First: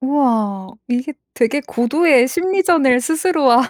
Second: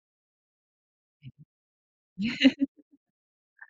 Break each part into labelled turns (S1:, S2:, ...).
S1: 우와. 이게 되게 고도의
S2: 네.
S1: 심리전을 스스로와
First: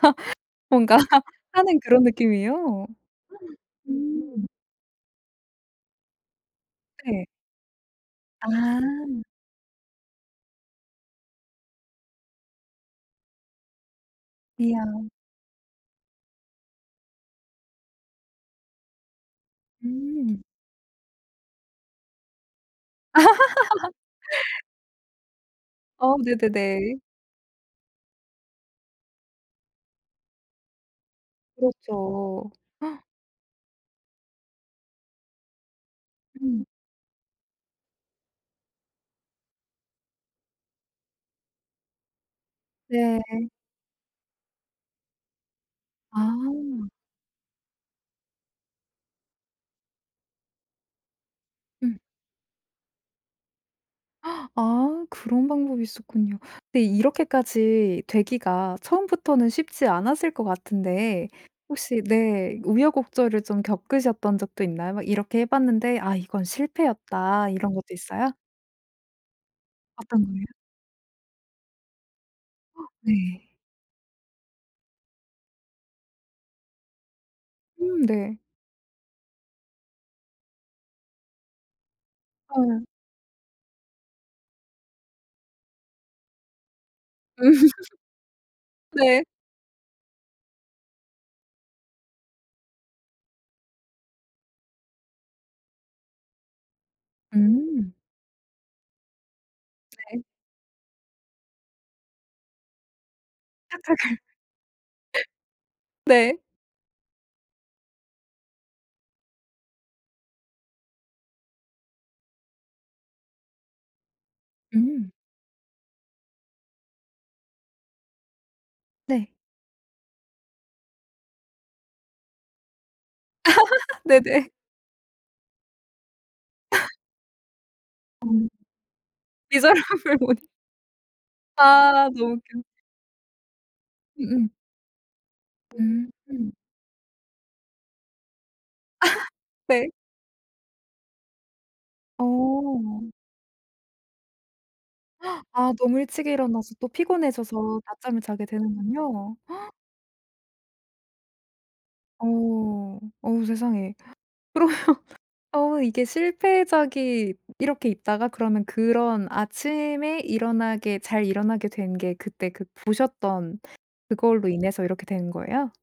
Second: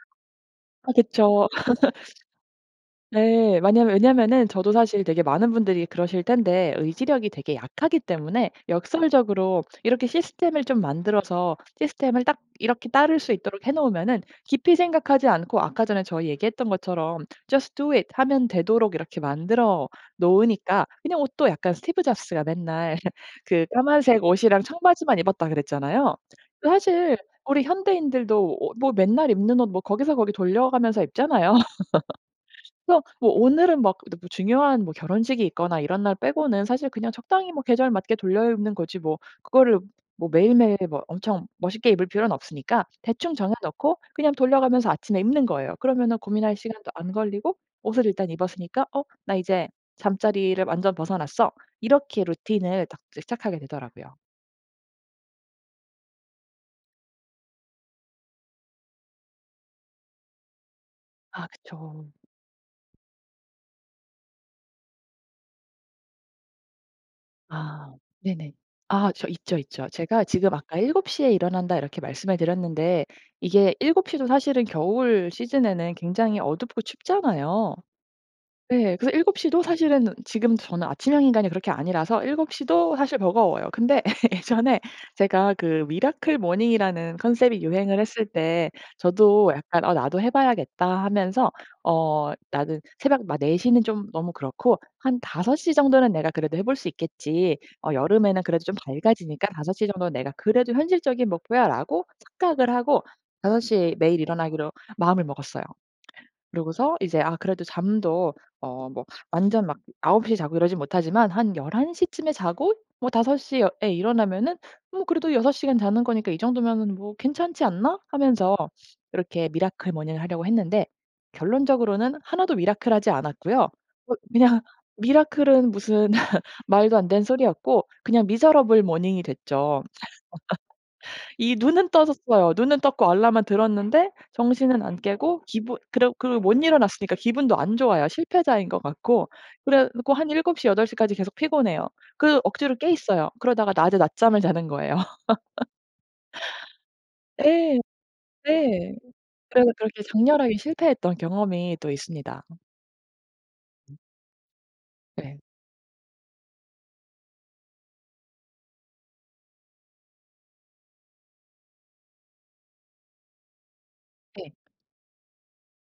S2: 아
S1: 뭔가
S2: 그쵸.
S1: 하는 그런 느낌이에요.
S2: 네. 마냐 왜냐하면은
S1: 음.
S2: 저도 사실 되게 많은 분들이 그러실 텐데
S1: 네.
S2: 의지력이 되게 약하기 때문에
S1: 아.
S2: 역설적으로 이렇게 시스템을 좀 만들어서 시스템을 딱 이렇게 따를 수 있도록 해 놓으면은 깊이
S1: 이야.
S2: 생각하지 않고 아까 전에 저희 얘기했던 것처럼 "Just do it." 하면 되도록 이렇게 만들어
S1: 음.
S2: 놓으니까 그냥 옷도 약간 스티브 잡스가 맨날 그 까만색 옷이랑 청바지만 입었다 그랬잖아요.
S1: 어 네네네.
S2: 사실 우리 현대인들도 옷 뭐 맨날 입는 옷 뭐 거기서 거기 돌려 가면서 입잖아요.
S1: 그렇죠.
S2: 그래서 뭐 오늘은 막 너무 중요한 뭐 결혼식이 있거나 이런 날 빼고는
S1: 음.
S2: 사실 그냥 적당히 뭐 계절 맞게 돌려입는 거지 뭐 그거를 뭐 매일매일 뭐 엄청 멋있게 입을 필요는 없으니까 대충
S1: 네.
S2: 정해 놓고 그냥 돌려가면서 아침에 입는 거예요. 그러면은 고민할
S1: 아.
S2: 시간도 안 걸리고 옷을 일단 입었으니까 '어? 나 이제 잠자리를 완전 벗어났어.'
S1: 음.
S2: 이렇게 루틴을 딱 이제 시작하게 되더라고요.
S1: 아. 그런 방법이 있었군요. 근데 이렇게까지 되기가 처음부터는 쉽지 않았을 것 같은데
S2: 아
S1: 혹시
S2: 그쵸.
S1: 네 우여곡절을 좀 겪으셨던 적도 있나요? 막 '이렇게 해 봤는데 아 이건 실패였다.' 이런 것도
S2: 아.
S1: 있어요?
S2: 네네. 아 저 있죠, 있죠. 제가
S1: 어떤 거요?
S2: 지금 아까 "7 시에 일어난다." 이렇게 말씀을 드렸는데
S1: 네.
S2: 이게 7 시도 사실은 겨울 시즌에는 굉장히 어둡고 춥잖아요.
S1: 음 네.
S2: 네. 그래서 7 시도 사실은 지금 저는 아침형 인간이 그렇게 아니라서 7
S1: 아.
S2: 시도 사실 버거워요. 근데 예전에 제가 그 미라클 모닝이라는 컨셉이 유행을 했을 때
S1: 네.
S2: 저도 약간 '어 나도 해 봐야겠다.' 하면서 '어 나는 새벽 막 4 시는 좀 너무 그렇고 한 5 시 정도는 내가 그래도 해 볼 수 있겠지. 어
S1: 음.
S2: 여름에는 그래도 좀 밝아지니까 5 시 정도는
S1: 네.
S2: 내가 그래도 현실적인 목표야.'라고 착각을 하고 5 시에 매일
S1: 착각을.
S2: 일어나기로 마음을 먹었어요.
S1: 네.
S2: 그러고서 이제 '아 그래도 잠도 어 뭐 완전 막 9 시에 자고 이러진 못하지만 한 11 시쯤에 자고 뭐 5 시어 에 일어나면은 뭐
S1: 음.
S2: 그래도 6 시간 자는 거니까 이 정도면은 뭐 괜찮지 않나?' 하면서
S1: 네.
S2: 이렇게 미라클 모닝을 하려고 했는데 결론적으로는 하나도 미라클 하지 않았고요. 엇
S1: 네네.
S2: 그냥 미라클은 무슨 말도 안 되는 소리였고 그냥
S1: 어.
S2: 미저러블 모닝이 됐죠.
S1: 미저러블 모닝.
S2: 이 눈은
S1: 아. 너무
S2: 떠졌어요.
S1: 웃겨.
S2: 눈은 떴고 알람은 들었는데
S1: 음음.
S2: 정신은 안 깨고 기분 그러
S1: 음.
S2: 그 못 일어났으니까 기분도 안 좋아요 실패자인 것 같고.
S1: 네.
S2: 그래 갖고 한 7 시, 8 시까지 계속 피곤해요. 그 억지로 깨
S1: 어.
S2: 있어요. 그러다가 낮에 낮잠을 자는 거예요.
S1: 아 너무 일찍 일어나서 또
S2: 예.
S1: 피곤해져서 낮잠을 자게
S2: 예.
S1: 되는군요.
S2: 그래서 그렇게 장렬하게 실패했던 경험이 또 있습니다.
S1: 어. 어우 세상에.
S2: 음.
S1: 그러면
S2: 네.
S1: 어 이게 실패작이 이렇게 있다가 그러면 그런 아침에 일어나게 잘 일어나게 된 게 그때 그 보셨던 그걸로
S2: 예.
S1: 인해서 이렇게 된 거예요?